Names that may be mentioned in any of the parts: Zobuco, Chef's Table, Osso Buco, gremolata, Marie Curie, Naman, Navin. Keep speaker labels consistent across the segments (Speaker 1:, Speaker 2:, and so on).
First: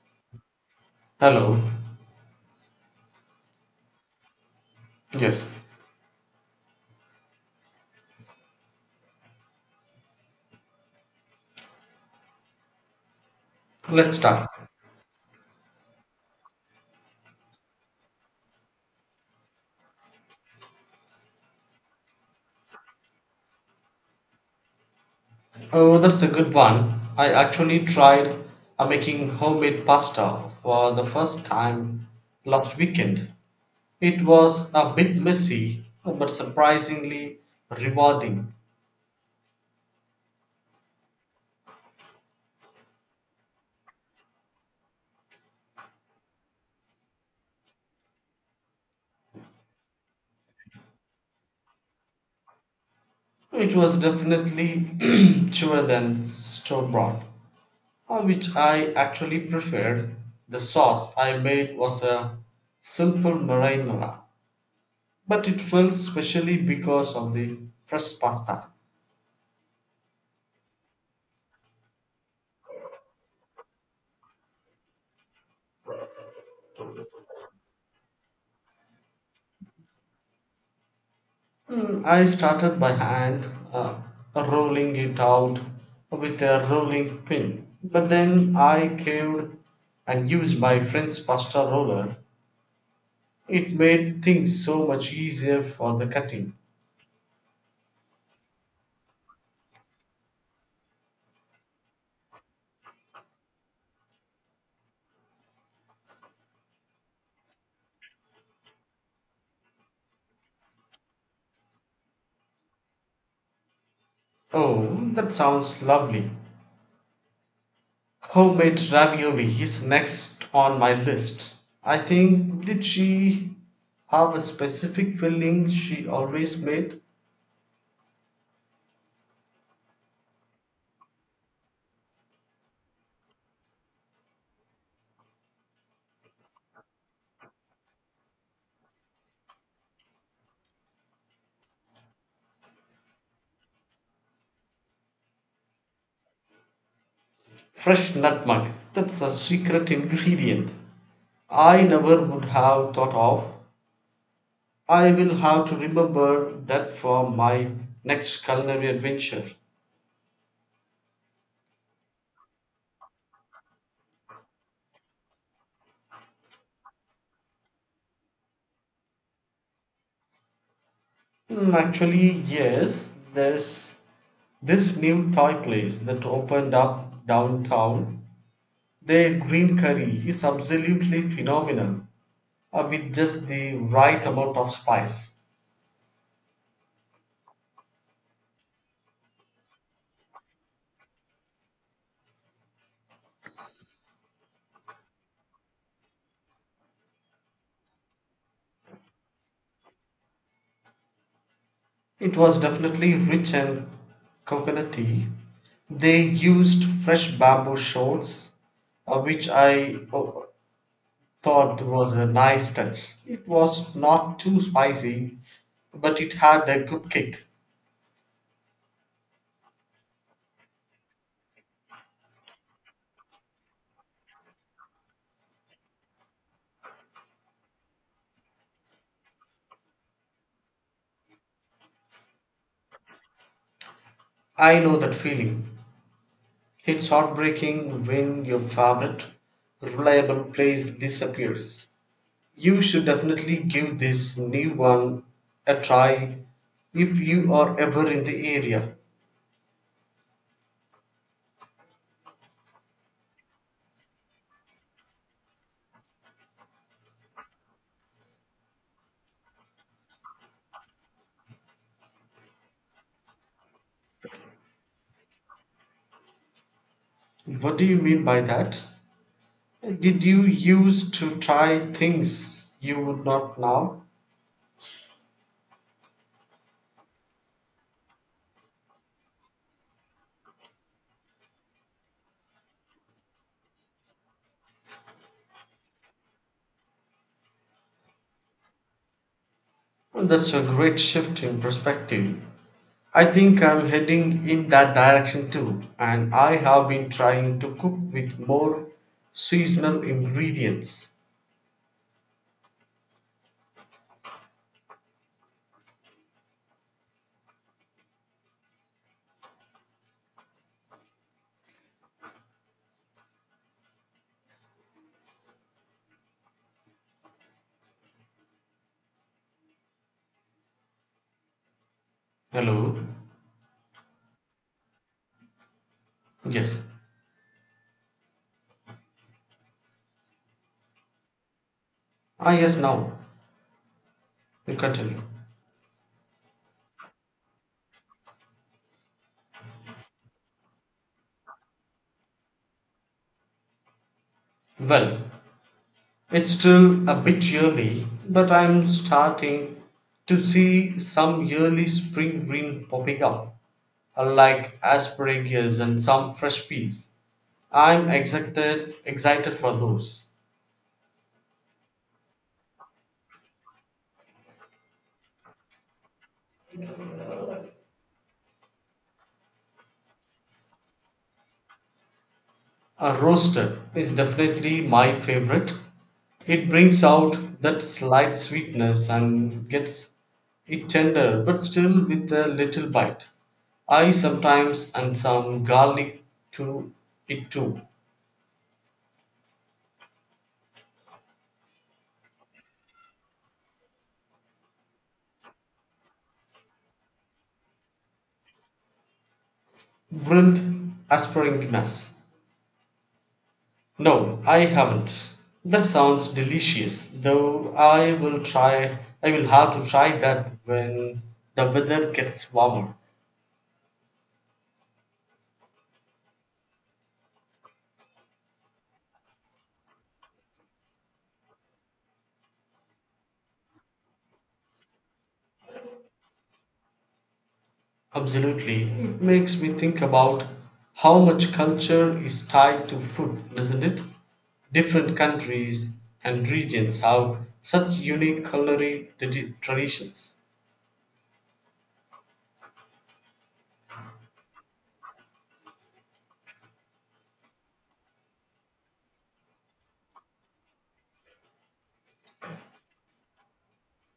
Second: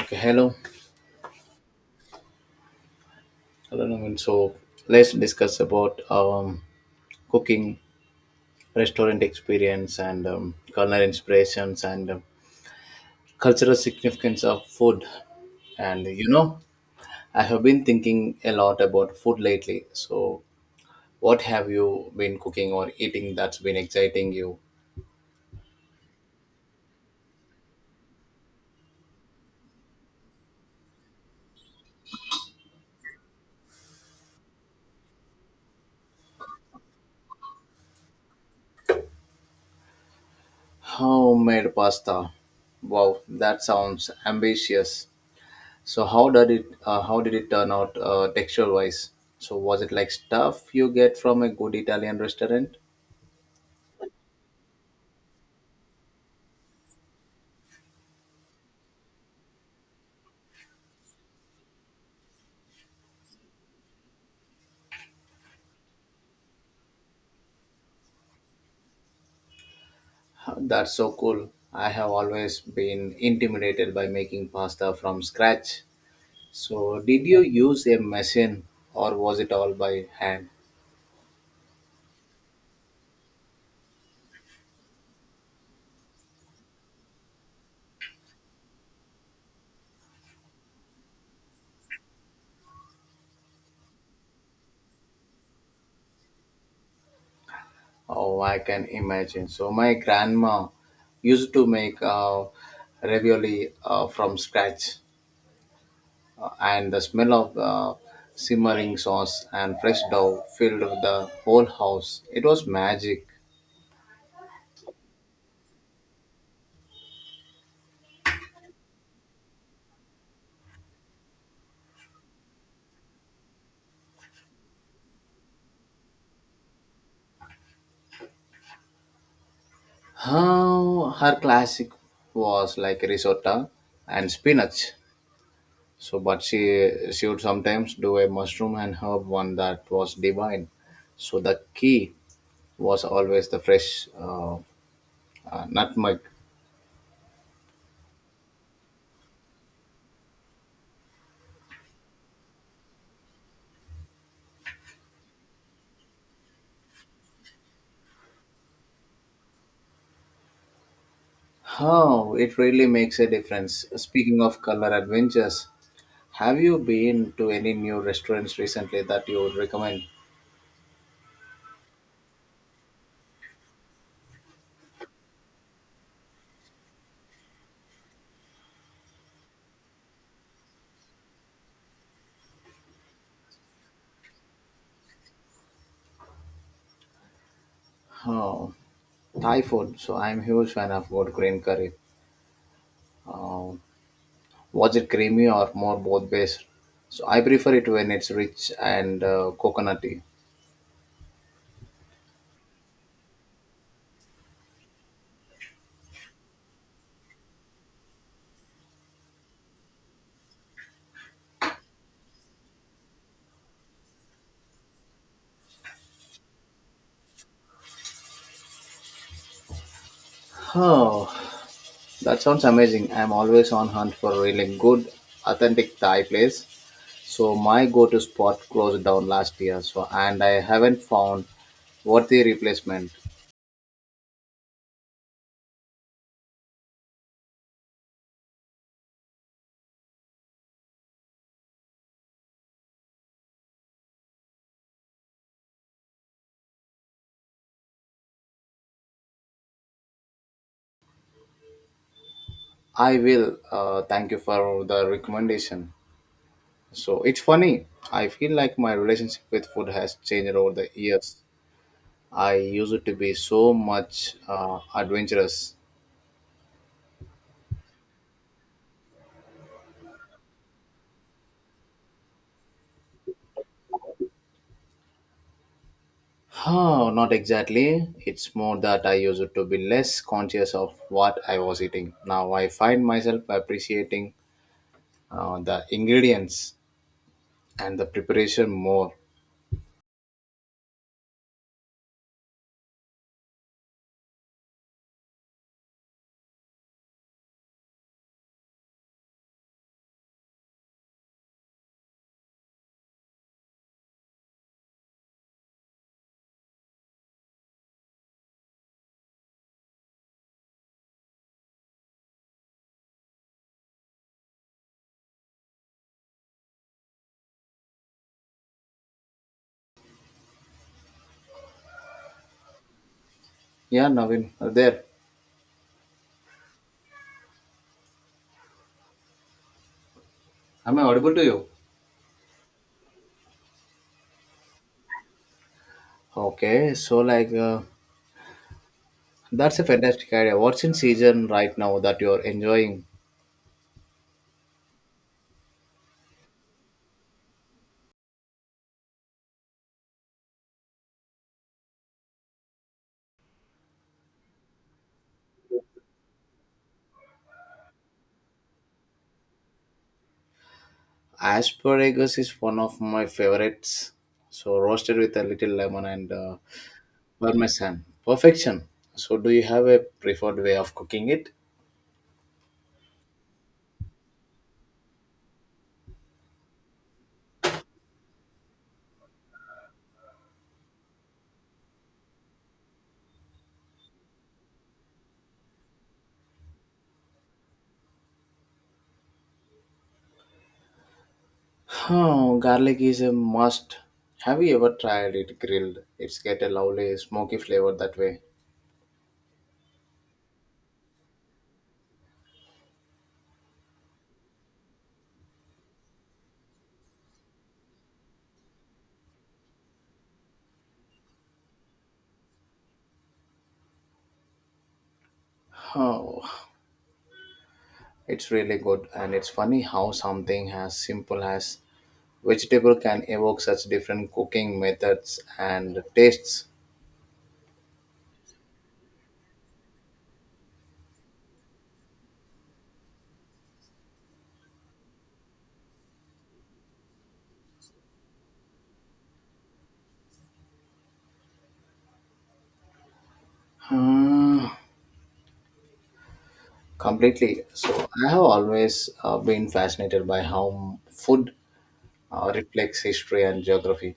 Speaker 1: Okay, hello.
Speaker 2: Hello.
Speaker 1: Hello, Naman. So let's
Speaker 2: Yes.
Speaker 1: discuss about cooking, restaurant experience, and culinary inspirations, and cultural
Speaker 2: Let's
Speaker 1: significance
Speaker 2: start.
Speaker 1: of food. And you know, I have been thinking a lot about food lately. So, what have you been cooking or eating that's been exciting you?
Speaker 2: Oh, that's a good one. I actually tried making homemade pasta for the first time last weekend. It was a bit messy, but surprisingly rewarding.
Speaker 1: Homemade pasta. Wow, that sounds ambitious. So how did it turn out texture wise? So was it like stuff you get from a good Italian restaurant?
Speaker 2: It was definitely chewer than store bought, which I actually preferred. The sauce I made was a simple marinara, but it felt specially because of the fresh pasta.
Speaker 1: Huh, that's so cool. I have always been intimidated by making pasta from scratch. So did you use a machine or was it all by hand?
Speaker 2: Mm. I started by hand, uh, rolling it out with a rolling pin. But then I caved and used my friend's pasta roller. It made things so much easier for the cutting.
Speaker 1: Oh, I can imagine. So my grandma used to make ravioli from scratch, and the smell of the simmering sauce and fresh dough filled the whole house. It was magic.
Speaker 2: Oh, that sounds lovely. Homemade ravioli is next on my list. I think, did she have a specific filling she always made?
Speaker 1: Her classic was like risotto and spinach. So, but she would sometimes do a mushroom and herb one that was divine. So the key was always the fresh nutmeg.
Speaker 2: Fresh nutmeg. That's a secret ingredient I never would have thought of. I will have to remember that for my next culinary adventure.
Speaker 1: How it really makes a difference. Speaking of color adventures, have you been to any new restaurants recently that you would recommend?
Speaker 2: Hmm. Actually, yes, there's this new Thai place that opened up downtown. Their green curry is absolutely phenomenal, with just the right amount of spice.
Speaker 1: Oh, Thai food. So I'm huge fan of good green curry. Uh, was it creamy or more both based? So I prefer it when it's rich and coconutty.
Speaker 2: It was definitely rich and coconutty. They used fresh bamboo shoots, uh, which I oh, thought was a nice touch. It was not too spicy, but it had a good kick.
Speaker 1: Oh, that sounds amazing. I'm always on hunt for a really good, authentic Thai place. So my go-to spot closed down last year. So and I haven't found worthy replacement.
Speaker 2: I know that feeling. It's heartbreaking when your favorite reliable place disappears. You should definitely give this new one a try if you are ever in the area.
Speaker 1: I will. Thank you for the recommendation. So it's funny. I feel like my relationship with food has changed over the years. I used to be so much adventurous.
Speaker 2: What do you mean by that? Did you used to try things you would not now?
Speaker 1: Oh, not exactly. It's more that I used to be less conscious of what I was eating. Now I find myself appreciating the ingredients and the preparation more.
Speaker 2: Well, that's a great shift in perspective. I think I'm heading in that direction too, and I have been trying to cook with more seasonal ingredients. Hello?
Speaker 1: Yeah, Navin, there.
Speaker 2: Yes.
Speaker 1: Am I audible to you?
Speaker 2: Ah, yes, now. You continue.
Speaker 1: Okay, so like that's a fantastic idea. What's in season right now that you're enjoying?
Speaker 2: Well, it's still a bit early, but I'm starting to see some early spring green popping up, like asparagus and some fresh peas. I'm excited for those.
Speaker 1: Asparagus is one of my favorites. So roasted with a little lemon and parmesan, perfection. So do you have a preferred way of cooking it?
Speaker 2: A roasted is definitely my favorite. It brings out that slight sweetness and gets it tender, but still with a little bite. I sometimes add some garlic to it too.
Speaker 1: Oh, garlic is a must. Have you ever tried it grilled? It's get a lovely smoky flavor that way.
Speaker 2: Grilled asparagus. No, I haven't. That sounds delicious, though I will try. I will have to try that when the weather gets warmer.
Speaker 1: Oh, it's really good, and it's funny how something as simple as vegetable can evoke such different cooking methods and tastes.
Speaker 2: Absolutely. It makes me think about how much culture is tied to food, doesn't it? Different countries and regions have such unique culinary traditions.
Speaker 1: Hmm, completely. So I have always been fascinated by how food reflects history and geography.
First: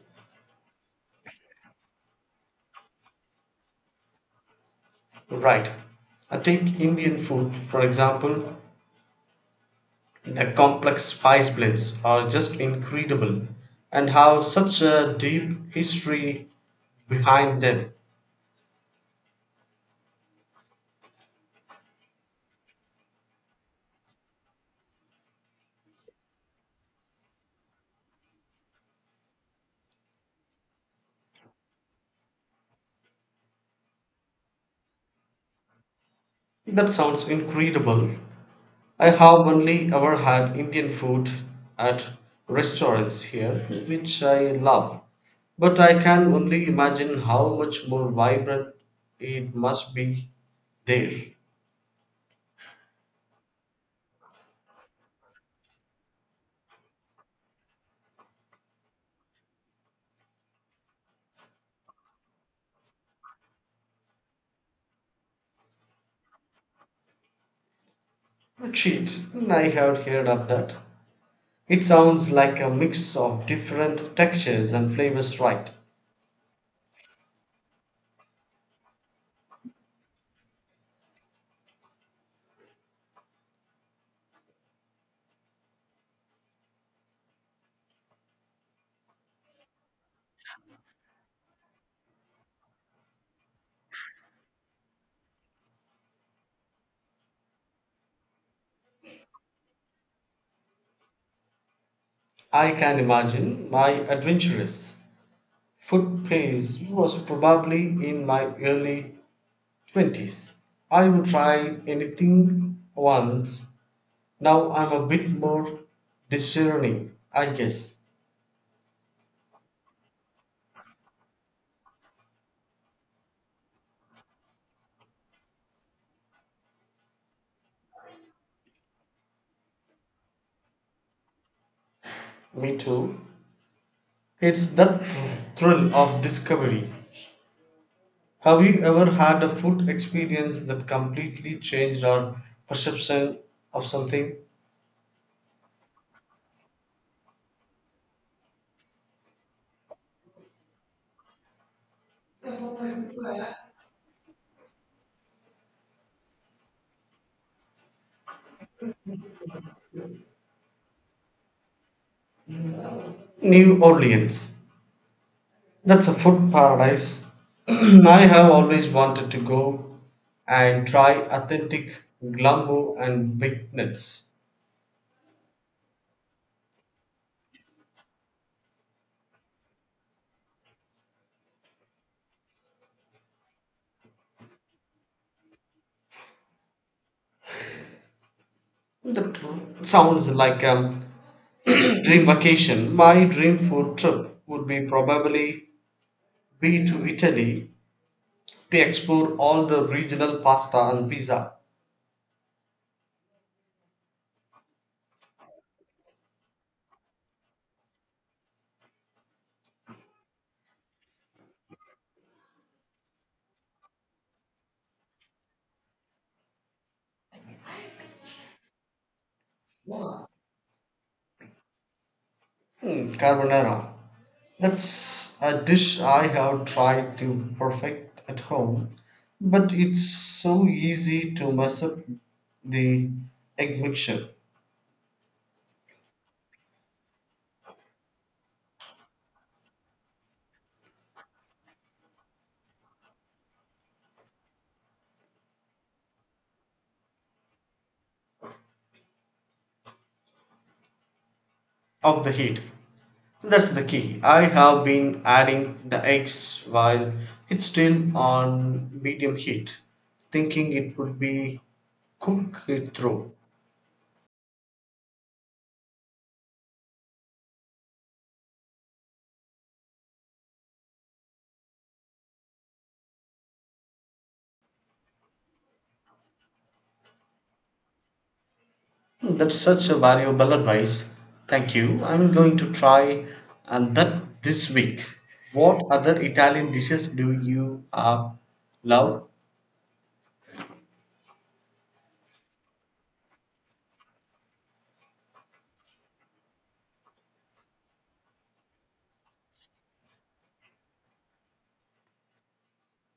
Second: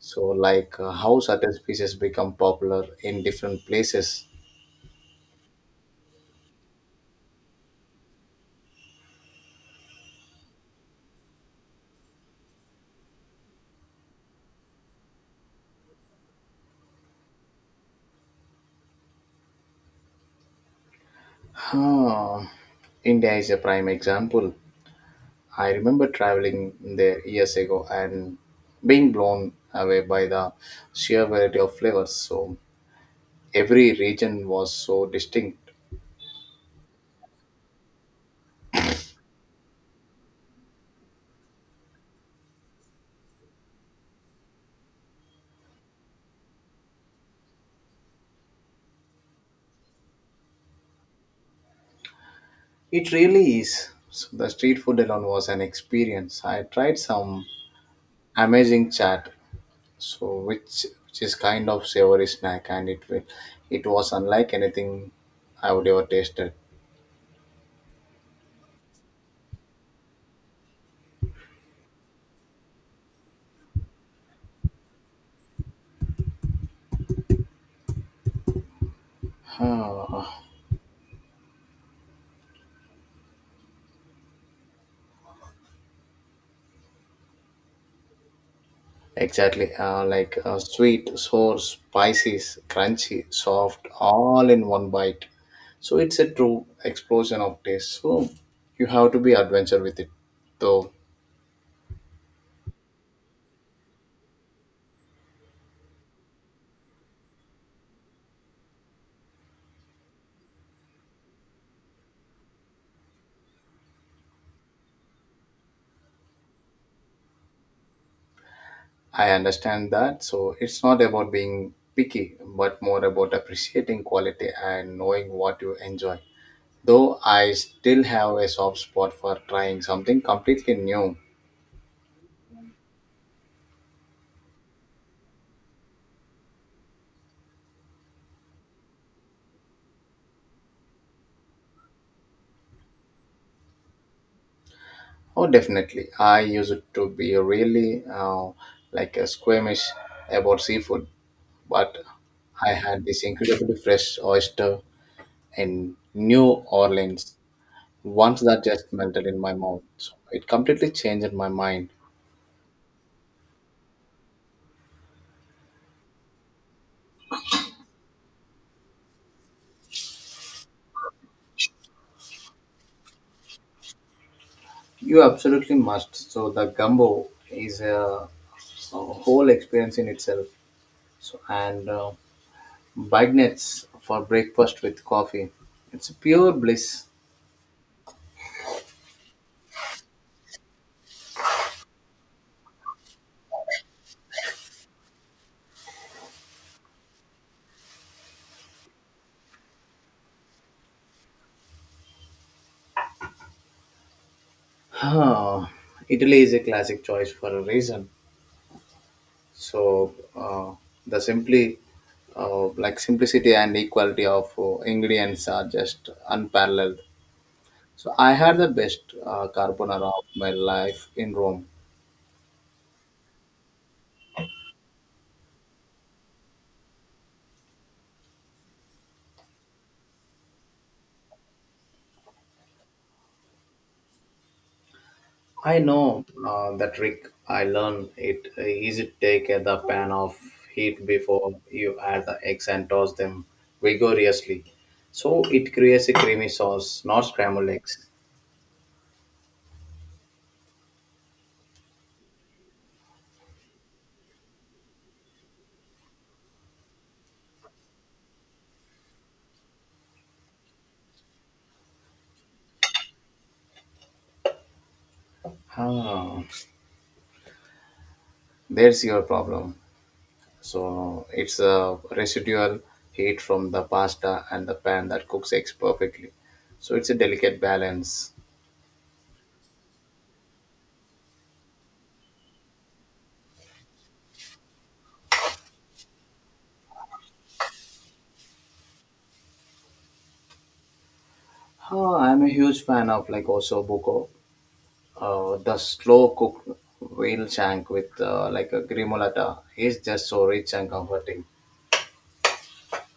Speaker 1: So, like how certain species become popular in different places.
Speaker 2: Right. I take Indian food, for example, the complex spice blends are just incredible and have such a deep history behind them.
Speaker 1: Huh. India is a prime example. I remember traveling there years ago and being blown away by the sheer variety of flavors. So, every region was so distinct.
Speaker 2: That sounds incredible. I have only ever had Indian food at restaurants here, which I love, but I can only imagine how much more vibrant it must be there.
Speaker 1: It really is. So the street food alone was an experience. I tried some amazing chat, so which is kind of savory snack, and it will it was unlike anything I would ever tasted.
Speaker 2: Cheat, I have heard of that. It sounds like a mix of different textures and flavors, right?
Speaker 1: Ah, exactly, like sweet, sour, spicy, crunchy, soft, all in one bite. So it's a true explosion of taste. So you have to be adventure with it, though.
Speaker 2: I can imagine my adventurous food phase was probably in my early 20s. I would try anything once. Now I'm a bit more discerning, I guess.
Speaker 1: I understand that. So it's not about being picky, but more about appreciating quality and knowing what you enjoy. Though I still have a soft spot for trying something completely new.
Speaker 2: Me too. It's that thrill of discovery. Have you ever had a food experience that completely changed our perception of something?
Speaker 1: Oh, definitely. I used to be really like a squeamish about seafood, but I had this incredibly fresh oyster in New Orleans once that just melted in my mouth. So it completely changed my mind.
Speaker 2: New Orleans. That's a food paradise. I have always wanted to go and try authentic glambo and baked nuts.
Speaker 1: You absolutely must. So the gumbo is a whole experience in itself. So and Beignets for breakfast with coffee. It's pure bliss.
Speaker 2: That sounds like dream vacation my dream food trip would be probably be to italy to explore all the regional pasta and pizza.
Speaker 1: Huh. Italy is a classic choice for a reason. So the simply like simplicity and equality of ingredients are just unparalleled. So I had the best carbonara of my life in Rome.
Speaker 2: Hmm, carbonara, that's a dish I have tried to perfect at home, but it's so easy to mess up the egg mixture
Speaker 1: I know the trick. I learned it easy to take the pan of heat before you add the eggs and toss them vigorously. So it creates a creamy sauce, not scrambled eggs.
Speaker 2: of the heat. That's the key. I have been adding the eggs while it's still on medium heat, thinking it would be cook it through.
Speaker 1: Ah, there's your problem. So it's a residual heat from the pasta and the pan that cooks eggs perfectly. So it's a delicate balance.
Speaker 2: That's such a valuable advice. Thank you. I'm going to try and that this week. What other Italian dishes do you love?
Speaker 1: Ah, I'm a huge fan of like Osso Buco. The slow cooked whale shank with like a grimolata is just so rich and comforting.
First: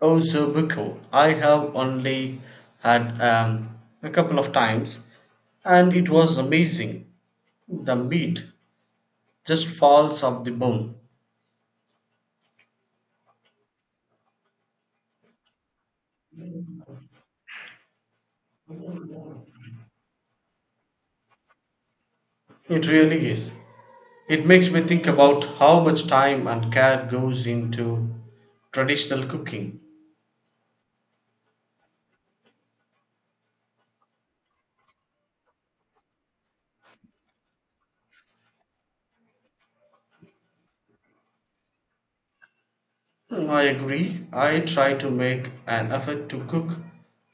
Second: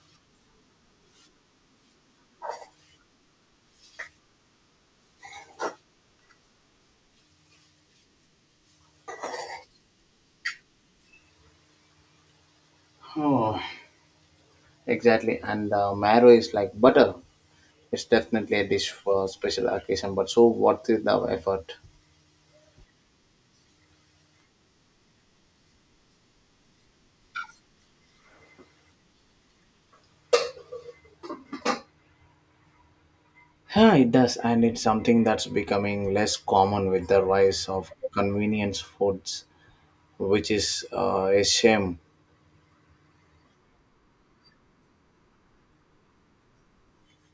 Speaker 2: Oh, Zobuco. I have only had a couple of times and it was amazing. The meat just falls off the bone.
Speaker 1: Oh, exactly, and the marrow is like butter. It's definitely a dish for special occasion, but so worth it the effort.
Speaker 2: It really is. It makes me think about how much time and care goes into traditional cooking.
Speaker 1: Yeah, it does, and it's something that's becoming less common with the rise of convenience foods, which is a shame.
Speaker 2: Hmm, I agree. I try to make an effort to cook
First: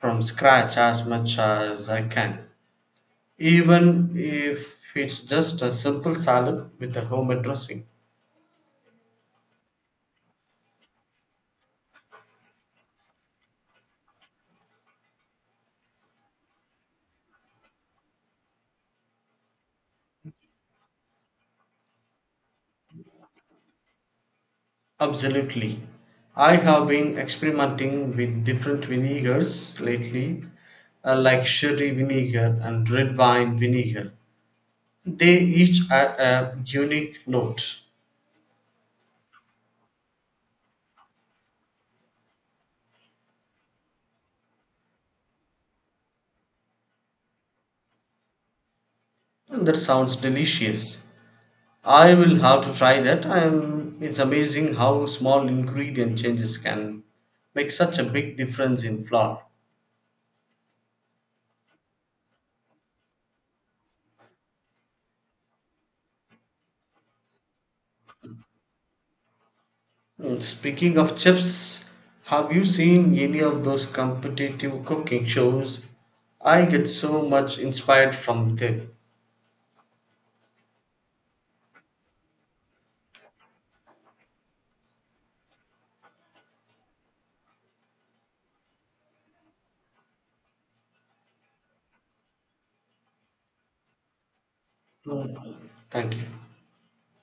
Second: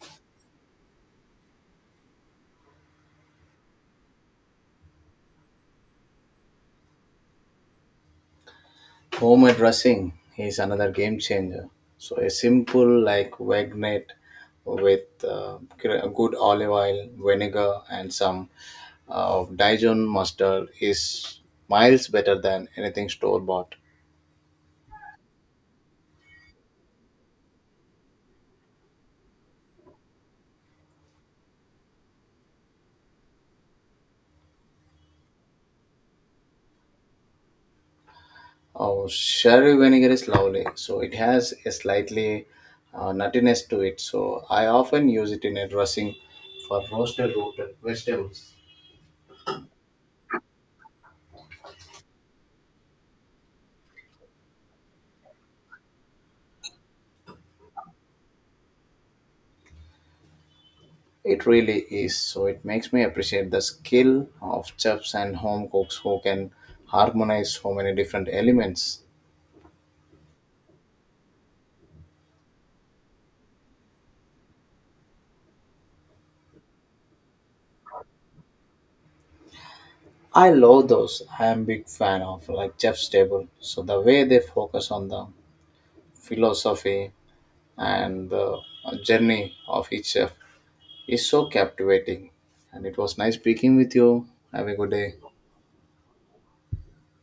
Speaker 2: from scratch as much as I can, even if it's just a simple salad with a homemade dressing.
Speaker 1: Home dressing is another game changer. So a simple like vinaigrette with good olive oil, vinegar, and some Dijon mustard is miles better than anything store bought.
Speaker 2: Absolutely. I have been experimenting with different vinegars lately, like sherry vinegar and red wine vinegar. They each add a unique note.
Speaker 1: Oh, sherry vinegar is lovely. So it has a slightly nuttiness to it. So I often use it in a dressing for roasted root vegetables.
Speaker 2: And that sounds delicious. I will have to try that. It's amazing how small ingredient changes can make such a big difference in flour.
Speaker 1: It really is. So it makes me appreciate the skill of chefs and home cooks who can harmonize so many different elements.
Speaker 2: Mm, speaking of chefs, have you seen any of those competitive cooking shows? I get so much inspired from them.
Speaker 1: I love those. I am big fan of like Chef's Table. So the way they focus on the philosophy and the journey of each chef is so captivating. And it was nice speaking with you. Have a good day.
Speaker 2: Mm, thank you.